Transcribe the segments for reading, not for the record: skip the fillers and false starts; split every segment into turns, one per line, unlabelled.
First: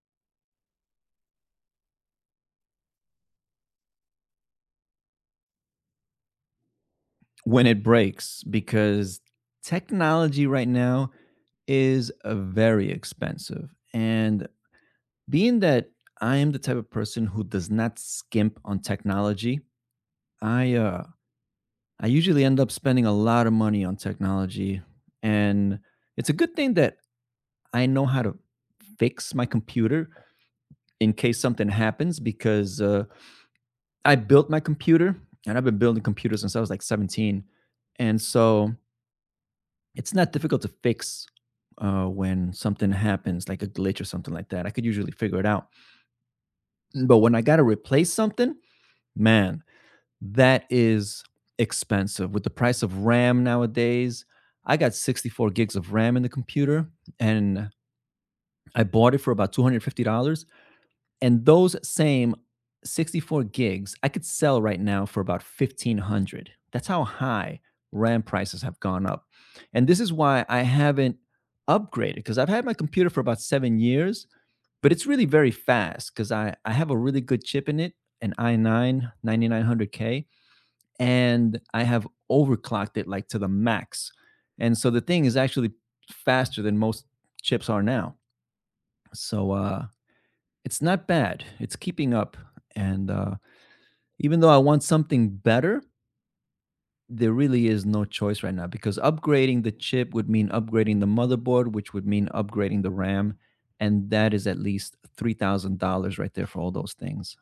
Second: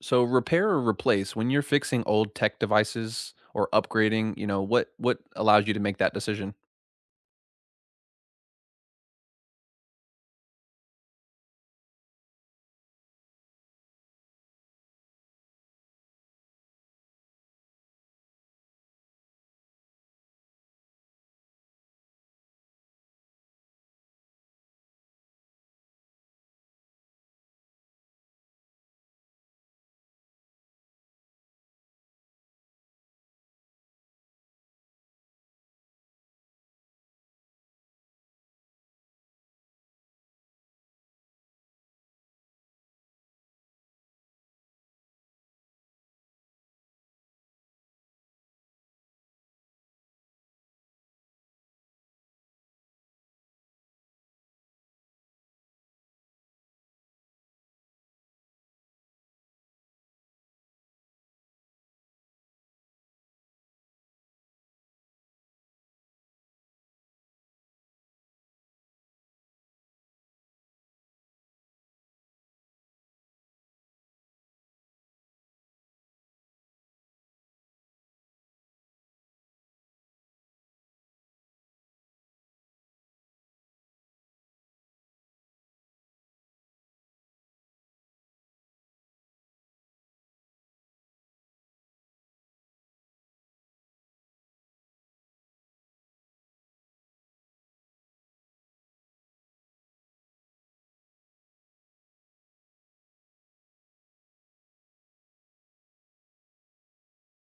So repair or replace when you're fixing old tech devices or upgrading, you know, what allows you to make that decision?
When it breaks because technology right now is very expensive. And being that I am the type of person who does not skimp on technology, I uh, I usually end up spending a lot of money on technology, and it's a good thing that I know how to fix my computer in case something happens because I built my computer, and I've been building computers since I was like 17. And so it's not difficult to fix when something happens, like a glitch or something like that. I could usually figure it out. But when I got to replace something, man, that is expensive. With the price of RAM nowadays, I got 64 gigs of RAM in the computer, and I bought it for about $250. And those same 64 gigs I could sell right now for about 1500. That's how high RAM prices have gone up. And this is why I haven't upgraded, because I've had my computer for about 7 years, but it's really very fast cuz I have a really good chip in it, an i9 9900K, and I have overclocked it like to the max. And so the thing is actually faster than most chips are now. So it's not bad. It's keeping up. And even though I want something better, there really is no choice right now, because upgrading the chip would mean upgrading the motherboard, which would mean upgrading the RAM. And that is at least $3,000 right there for all those things.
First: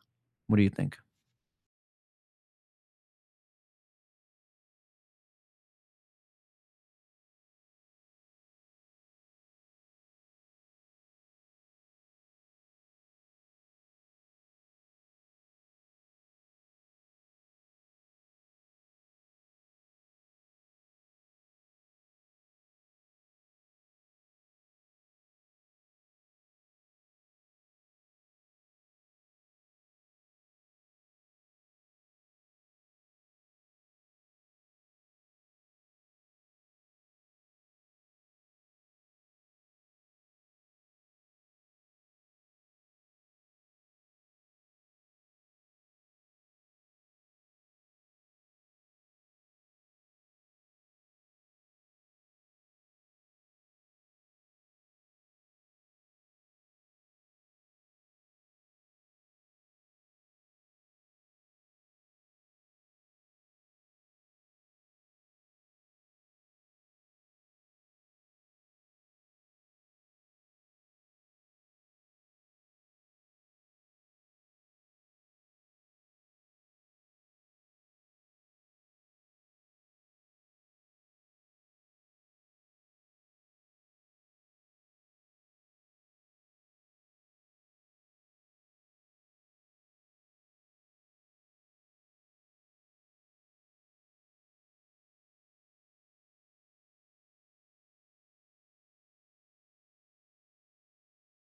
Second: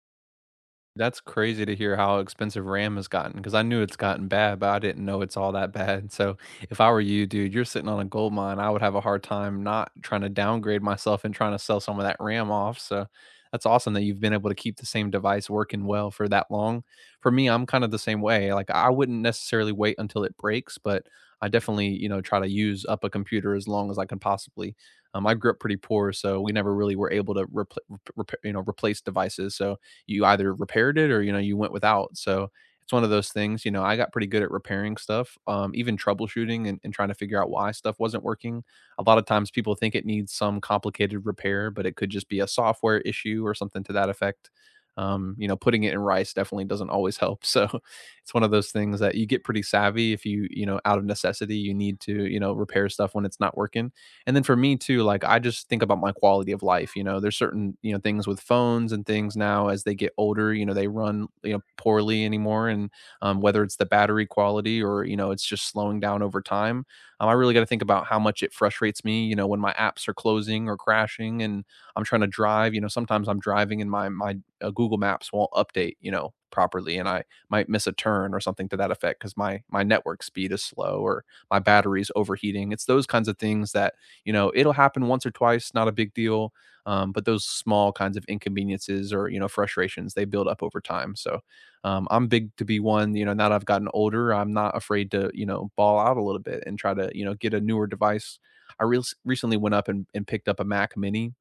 What do you think?
That's crazy to hear how expensive RAM has gotten, because I knew it's gotten bad, but I didn't know it's all that bad. So, if I were you, dude, you're sitting on a gold mine. I would have a hard time not trying to downgrade myself and trying to sell some of that RAM off. So, that's awesome that you've been able to keep the same device working well for that long. For me, I'm kind of the same way. Like, I wouldn't necessarily wait until it breaks, but I definitely, you know, try to use up a computer as long as I can possibly. I grew up pretty poor, so we never really were able to you know, replace devices. So, you either repaired it or you know you went without. So it's one of those things. You know, I got pretty good at repairing stuff, even troubleshooting and trying to figure out why stuff wasn't working. A lot of times, people think it needs some complicated repair, but it could just be a software issue or something to that effect. You know, putting it in rice definitely doesn't always help. So it's one of those things that you get pretty savvy if you, you know, out of necessity, you need to, you know, repair stuff when it's not working. And then for me too, like I just think about my quality of life. You know, there's certain, you know, things with phones and things now as they get older, you know, they run, you know, poorly anymore. And whether it's the battery quality or, you know, it's just slowing down over time. I really got to think about how much it frustrates me, you know, when my apps are closing or crashing and I'm trying to drive, you know, sometimes I'm driving and my Google Maps won't update, you know, properly and I might miss a turn or something to that effect because my network speed is slow or my battery's overheating. It's those kinds of things that you know it'll happen once or twice, not a big deal, but those small kinds of inconveniences or you know frustrations they build up over time. So I'm big to be one, you know, now that I've gotten older, I'm not afraid to, you know, ball out a little bit and try to, you know, get a newer device. Recently went up and picked up a Mac Mini.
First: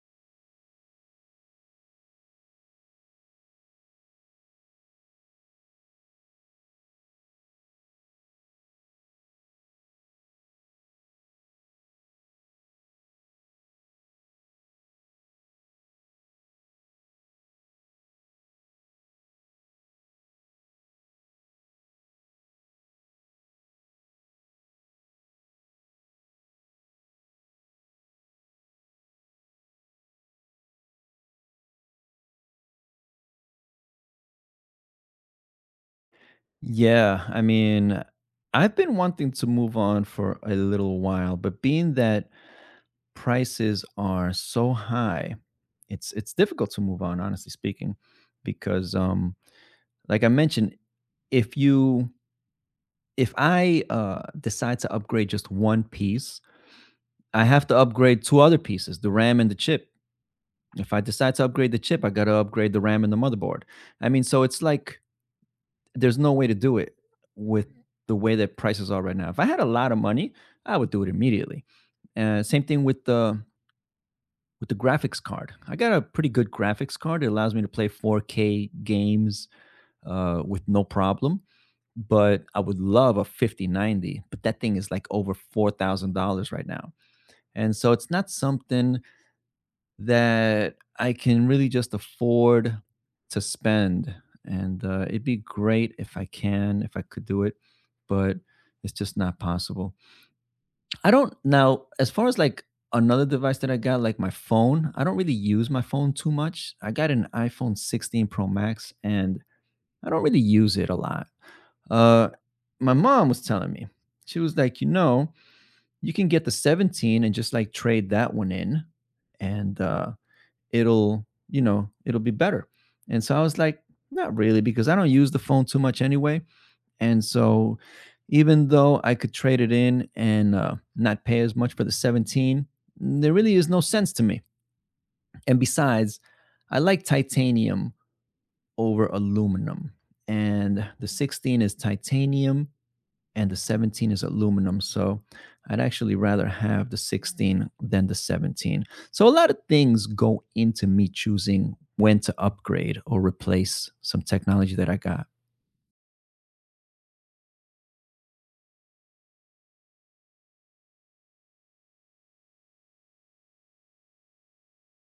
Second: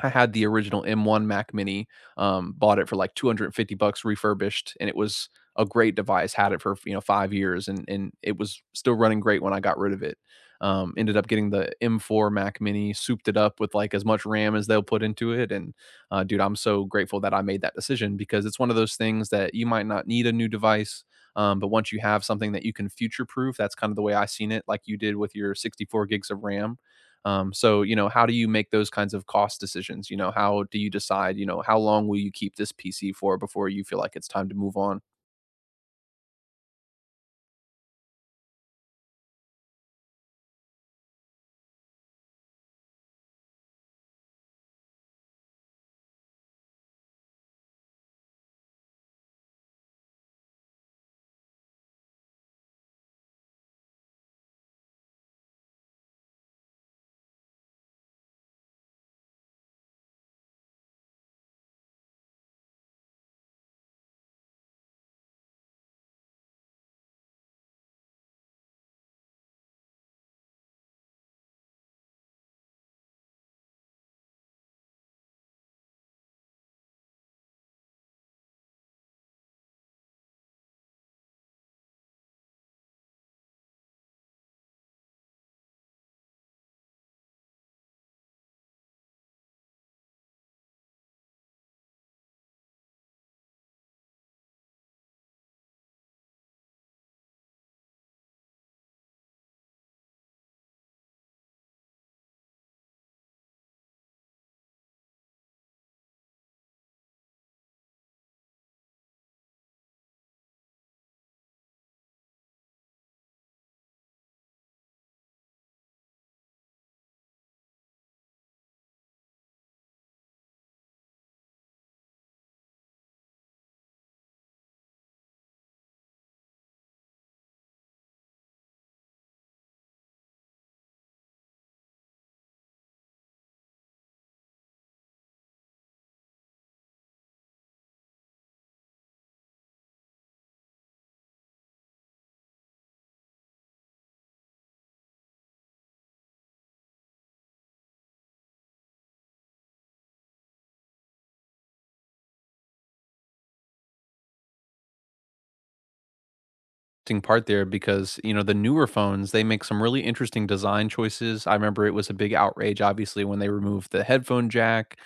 I had the original M1 Mac Mini, bought it for like $250 refurbished, and it was a great device. Had it for you know 5 years, and it was still running great when I got rid of it. Ended up getting the M4 Mac Mini, souped it up with like as much RAM as they'll put into it, and dude, I'm so grateful that I made that decision because it's one of those things that you might not need a new device. But once you have something that you can future proof, that's kind of the way I seen it, like you did with your 64 gigs of RAM. So, you know, how do you make those kinds of cost decisions? You know, how do you decide, you know, how long will you keep this PC for before you feel like it's time to move on?
Yeah, I mean, I've been wanting to move on for a little while, but being that prices are so high, it's difficult to move on, honestly speaking, because like I mentioned, if you if I decide to upgrade just one piece, I have to upgrade two other pieces, the RAM and the chip. If I decide to upgrade the chip, I got to upgrade the RAM and the motherboard. I mean, so it's like there's no way to do it with the way that prices are right now. If I had a lot of money, I would do it immediately. Same thing with the graphics card. I got a pretty good graphics card. It allows me to play 4K games with no problem. But I would love a 5090, but that thing is like over $4,000 right now. And so it's not something that I can really just afford to spend. And it'd be great if I can, if I could do it, but it's just not possible. I don't now, as far as like another device that I got, like my phone, I don't really use my phone too much. I got an iPhone 16 Pro Max, and I don't really use it a lot. Uh, my mom was telling me, she was like, you know, you can get the 17 and just like trade that one in, and it'll, you know, it'll be better. And so I was like, not really, because I don't use the phone too much anyway. And so even though I could trade it in and not pay as much for the 17, there really is no sense to me. And besides, I like titanium over aluminum. And the 16 is titanium and the 17 is aluminum. So I'd actually rather have the 16 than the 17. So a lot of things go into me choosing when to upgrade or replace some technology that I got.
Ting part there because, you know, the newer phones, they make some really interesting design choices. I remember it was a big outrage, obviously, when they removed the headphone jack.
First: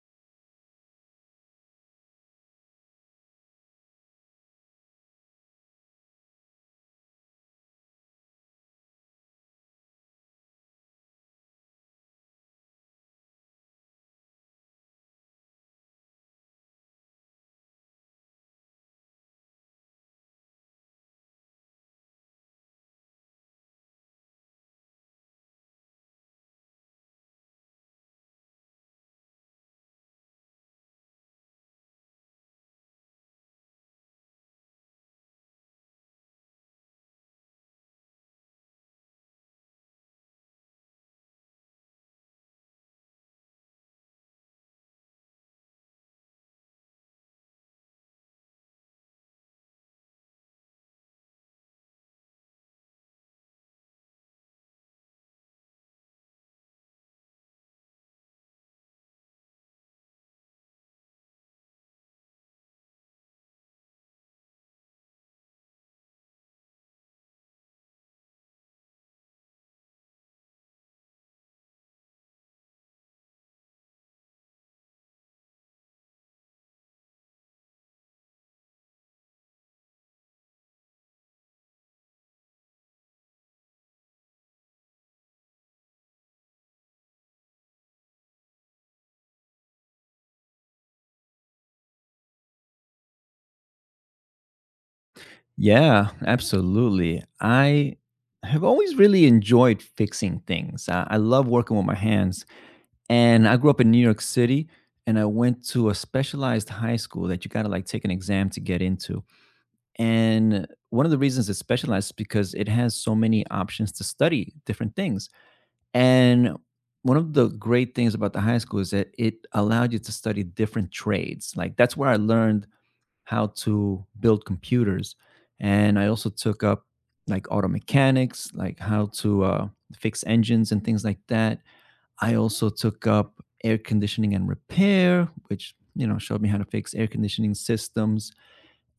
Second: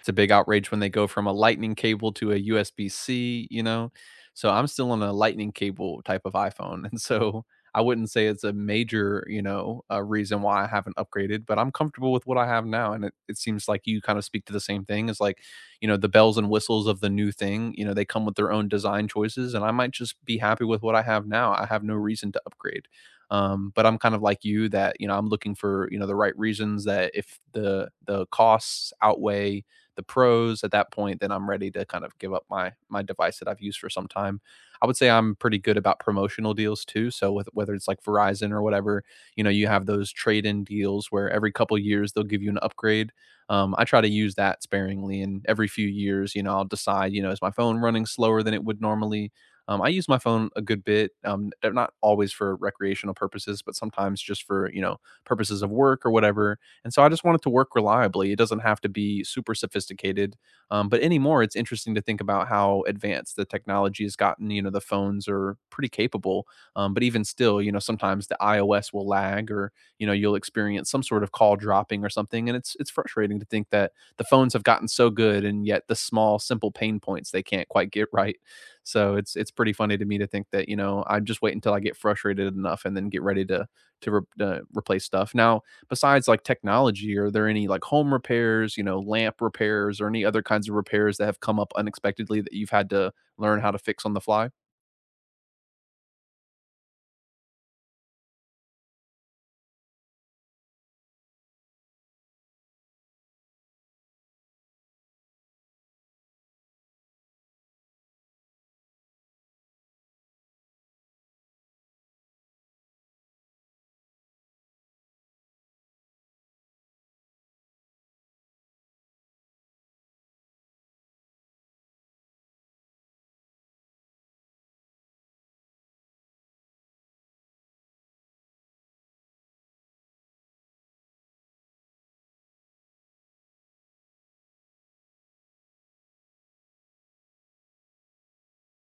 It's a big outrage when they go from a lightning cable to a USB-C, you know? So I'm still on a lightning cable type of iPhone. And so I wouldn't say it's a major, you know, reason why I haven't upgraded, but I'm comfortable with what I have now. And it seems like you kind of speak to the same thing as like, you know, the bells and whistles of the new thing, you know, they come with their own design choices, and I might just be happy with what I have now. I have no reason to upgrade. But I'm kind of like you that, you know, I'm looking for, you know, the right reasons that if the costs outweigh the pros at that point, then I'm ready to kind of give up my device that I've used for some time. I would say I'm pretty good about promotional deals too, so with whether it's like Verizon or whatever, you know, you have those trade in deals where every couple years they'll give you an upgrade. I try to use that sparingly. And every few years, you know, I'll decide, you know, is my phone running slower than it would normally? I use my phone a good bit, not always for recreational purposes, but sometimes just for, you know, purposes of work or whatever. And so I just want it to work reliably. It doesn't have to be super sophisticated. But anymore, it's interesting to think about how advanced the technology has gotten. You know, the phones are pretty capable, but even still, you know, sometimes the iOS will lag or you know you'll experience some sort of call dropping or something, and it's frustrating to think that the phones have gotten so good and yet the small simple pain points they can't quite get right. So it's pretty funny to me to think that, you know, I just wait until I get frustrated enough and then get ready to replace stuff now. Besides like technology, are there any like home repairs, you know, lamp repairs or any other kinds of repairs that have come up unexpectedly that you've had to learn how to fix on the fly?
Yeah, absolutely. I have always really enjoyed fixing things. I love working with my hands. And I grew up in New York City, and I went to a specialized high school that you got to like take an exam to get into. And one of the reasons it's specialized is because it has so many options to study different things. And one of the great things about the high school is that it allowed you to study different trades. Like that's where I learned how to build computers. And I also took up like auto mechanics, like how to fix engines and things like that. I also took up air conditioning and repair, which, you know, showed me how to fix air conditioning systems.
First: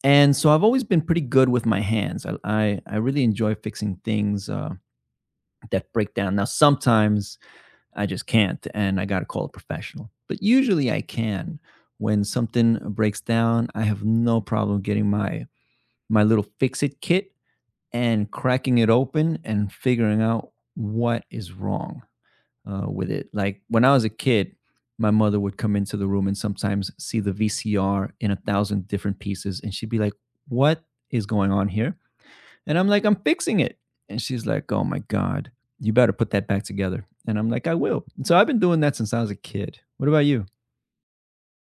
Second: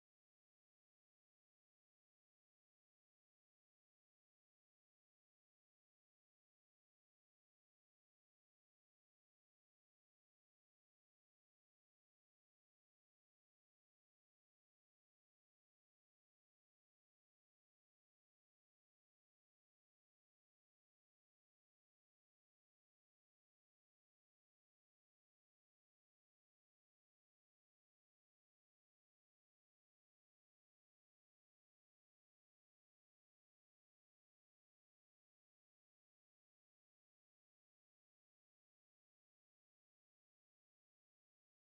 And so I've always been pretty good with my hands. I really enjoy fixing things that break down. Now sometimes I just can't, and I got to call a professional. But usually I can. When something breaks down, I have no problem getting my little fix it kit and cracking it open and figuring out what is wrong with it. Like when I was a kid, my mother would come into the room and sometimes see the VCR in 1,000 different pieces, and she'd be like, "What is going on here?" And I'm like, "I'm fixing it," and she's like, "Oh my god, you better put that back together." And I'm like, "I will." And so I've been doing that since I was a kid. What about you?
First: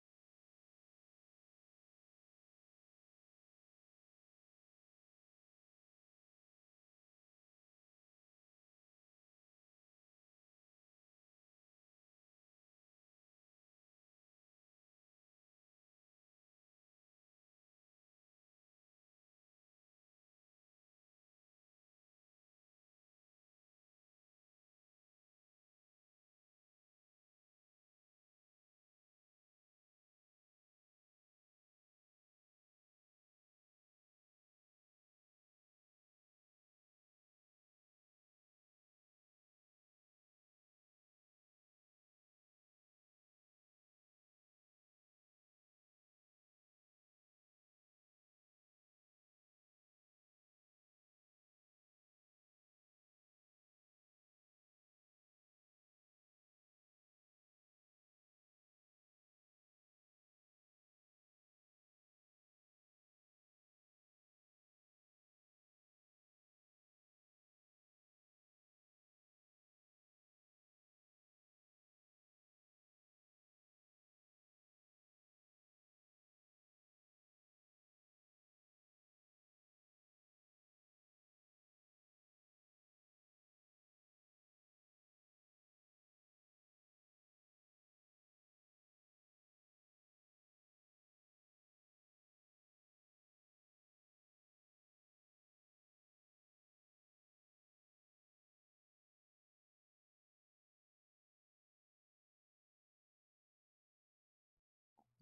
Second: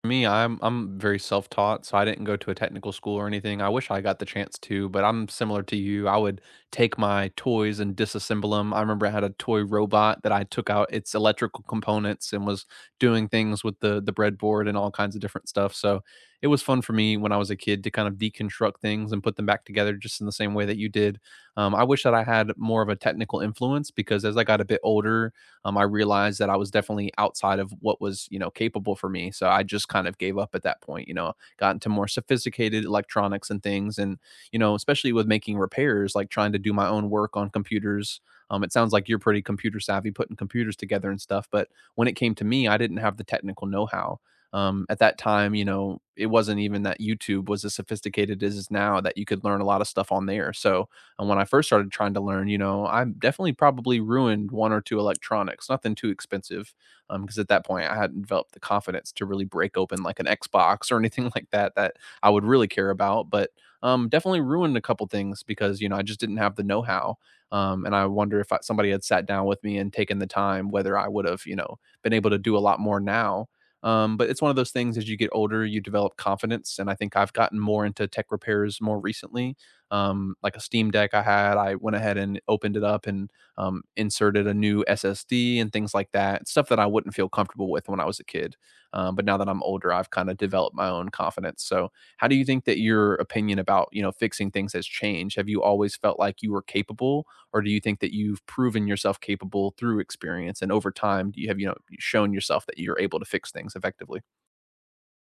Me, I'm very self-taught, so I didn't go to a technical school or anything. I wish I got the chance to, but I'm similar to you. I would take my toys and disassemble them. I remember I had a toy robot that I took out its electrical components and was doing things with the breadboard and all kinds of different stuff. So it was fun for me when I was a kid to kind of deconstruct things and put them back together just in the same way that you did. I wish that I had more of a technical influence because as I got a bit older, I realized that I was definitely outside of what was, you know, capable for me. So I just kind of gave up at that point, you know, got into more sophisticated electronics and things. And, you know, especially with making repairs, like trying to do my own work on computers. It sounds like you're pretty computer savvy, putting computers together and stuff. But when it came to me, I didn't have the technical know how. At that time, you know, it wasn't even that YouTube was as sophisticated as it is now that you could learn a lot of stuff on there. So and when I first started trying to learn, you know, I definitely probably ruined one or two electronics, nothing too expensive. Because at that point I hadn't developed the confidence to really break open like an Xbox or anything like that that I would really care about. But definitely ruined a couple things because, you know, I just didn't have the know how. And I wonder if I, somebody had sat down with me and taken the time, whether I would have, you know, been able to do a lot more now. But it's one of those things, as you get older, you develop confidence. And I think I've gotten more into tech repairs more recently. Like a Steam Deck I had. I went ahead and opened it up and inserted a new SSD and things like that. Stuff that I wouldn't feel comfortable with when I was a kid. But now that I'm older, I've kind of developed my own confidence. So, how do you think that your opinion about, you know, fixing things has changed? Have you always felt like you were capable, or do you think that you've proven yourself capable through experience and over time? Do you have, you know, shown yourself that you're able to fix things effectively?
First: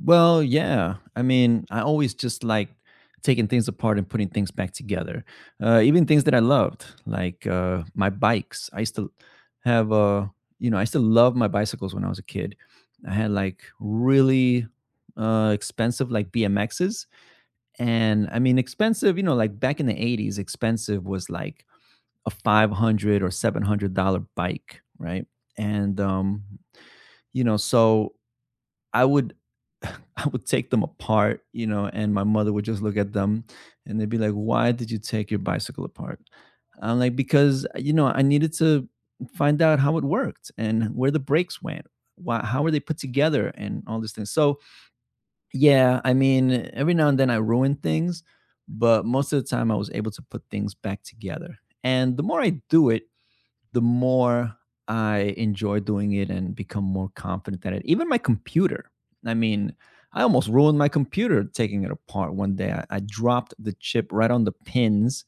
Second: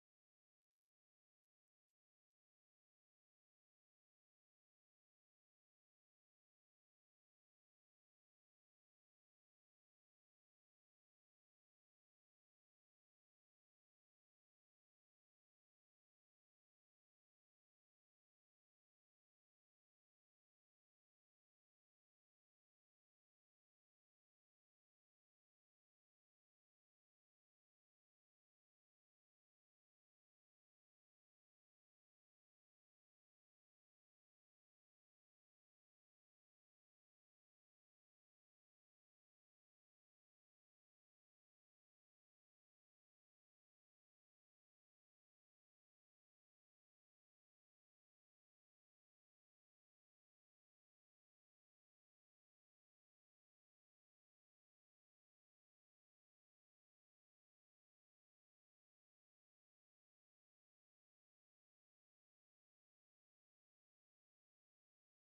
Well, yeah. I mean, I always just like taking things apart and putting things back together. Even things that I loved, like my bikes. I used to have, you know, I used to love my bicycles when I was a kid. I had like really expensive like BMXs, and I mean expensive. You know, like back in the '80s, expensive was like a five hundred or seven hundred dollar bike, right? And you know, so I would I would take them apart, you know, and my mother would just look at them and they'd be like, "Why did you take your bicycle apart?" I'm like, "Because, you know, I needed to find out how it worked and where the brakes went. Why, how were they put together and all these things." So, yeah, I mean, every now and then I ruin things, but most of the time I was able to put things back together. And the more I do it, the more I enjoy doing it and become more confident at it. Even my computer. I mean, I almost ruined my computer taking it apart one day. I dropped the chip right on the pins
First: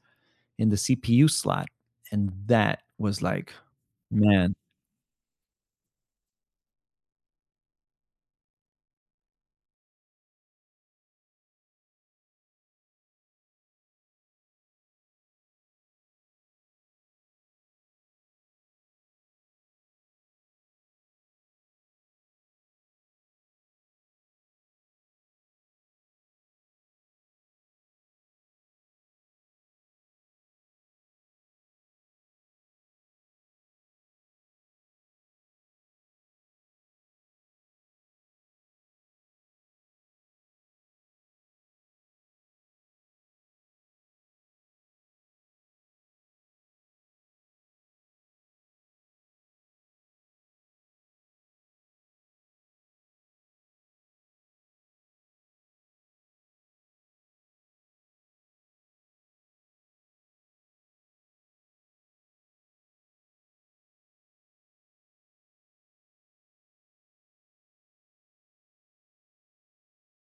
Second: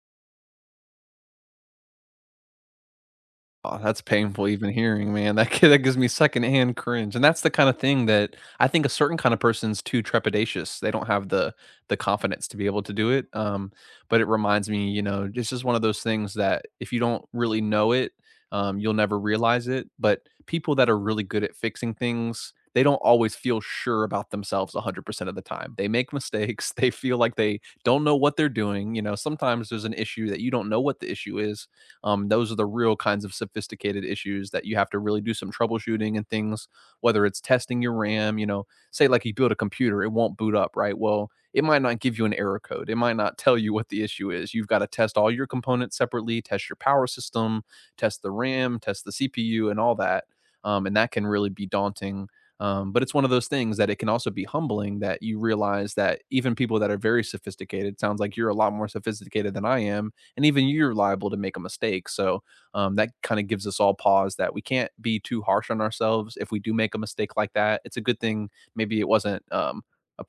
in the CPU slot. And that was like,
Oh, that's painful
man,
even hearing, man. That gi that gives me secondhand cringe, and that's the kinda thing that I think a certain kind of person's too trepidatious. They don't have the confidence to be able to do it, but it reminds me, you know, this is one of those things that if you don't really know it, you'll never realize it, but people that are really good at fixing things, they don't always feel sure about themselves 100% of the time. They make mistakes, they feel like they don't know what they're doing, you know, sometimes there's an issue that you don't know what the issue is. Those are the real kinds of sophisticated issues that you have to really do some troubleshooting and things, whether it's testing your RAM, you know, say like you build a computer, it won't boot up, right? Well, it might not give you an error code. It might not tell you what the issue is. You've got to test all your components separately, test your power system, test the RAM, test the CPU, and all that. And that can really be daunting. But it's one of those things that it can also be humbling, that you realize that even people that are very sophisticated, sounds like you're a lot more sophisticated than I am, and even you're liable to make a mistake. So that kind of gives us all pause that we can't be too harsh on ourselves. If we do make a mistake like that, it's a good thing. Maybe it wasn't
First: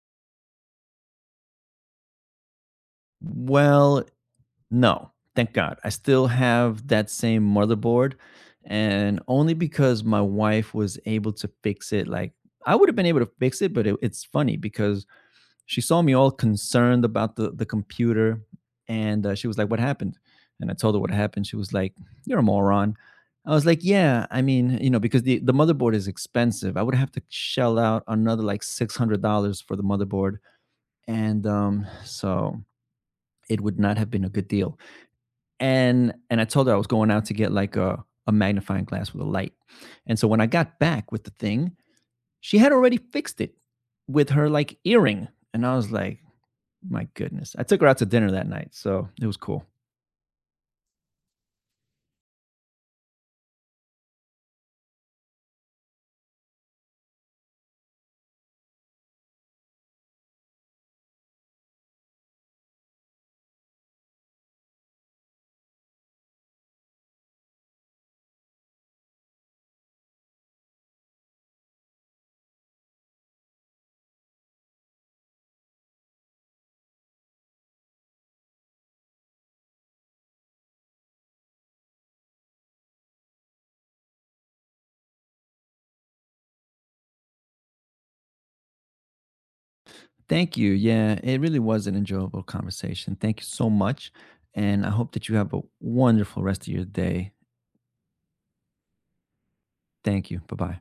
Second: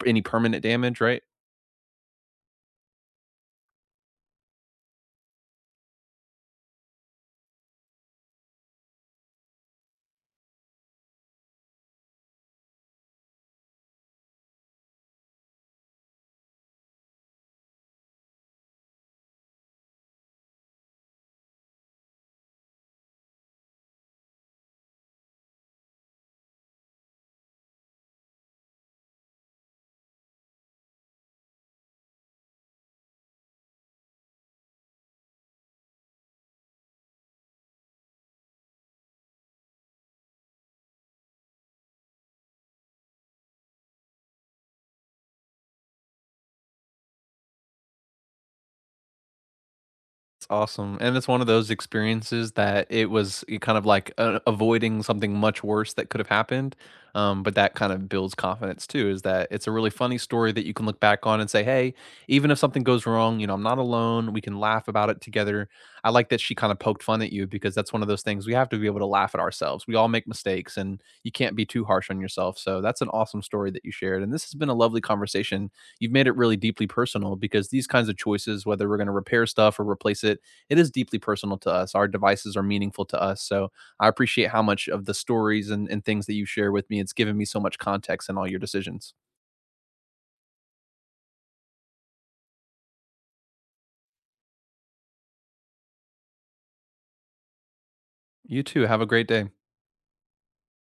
any permanent damage, right?
well, no, thank God. I still have that same motherboard. And only because my wife was able to fix it, like, I would have been able to fix it, but it's funny because she saw me all concerned about the computer, and she was like, what happened? And I told her what happened. She was like, you're a moron. I was like, yeah, I mean, you know, because the motherboard is expensive. I would have to shell out another like $600 for the motherboard, and so it would not have been a good deal. And I told her I was going out to get like a magnifying glass with a light, and so when I got back with the thing, she had already fixed it with her like earring. And I was like, my goodness. I took her out to dinner that night, so it was cool.
It's awesome, and it's one of those experiences that it was, you kind of like, avoiding something much worse that could have happened, but that kind of builds confidence too, is that it's a really funny story that you can look back on and say, "Hey, even if something goes wrong, you know, I'm not alone, we can laugh about it together." I like that she kinda poked fun at you because that's one of those things we have to be able to laugh at ourselves. We all make mistakes, and you can't be too harsh on yourself, so that's an awesome story that you shared, and this has been a lovely conversation. You've made it really deeply personal because these kinds of choices, whether we're going to repair stuff or replace it, it is deeply personal to us. Our devices are meaningful to us. So I appreciate how much of the stories and things that you share with me. It's given me so much context in all your decisions.
Thank you. Yeah, it really was an enjoyable conversation. Thank you so much. And I hope that you have a wonderful rest of your day.
You too. Have a great day.
Thank you. Bye bye.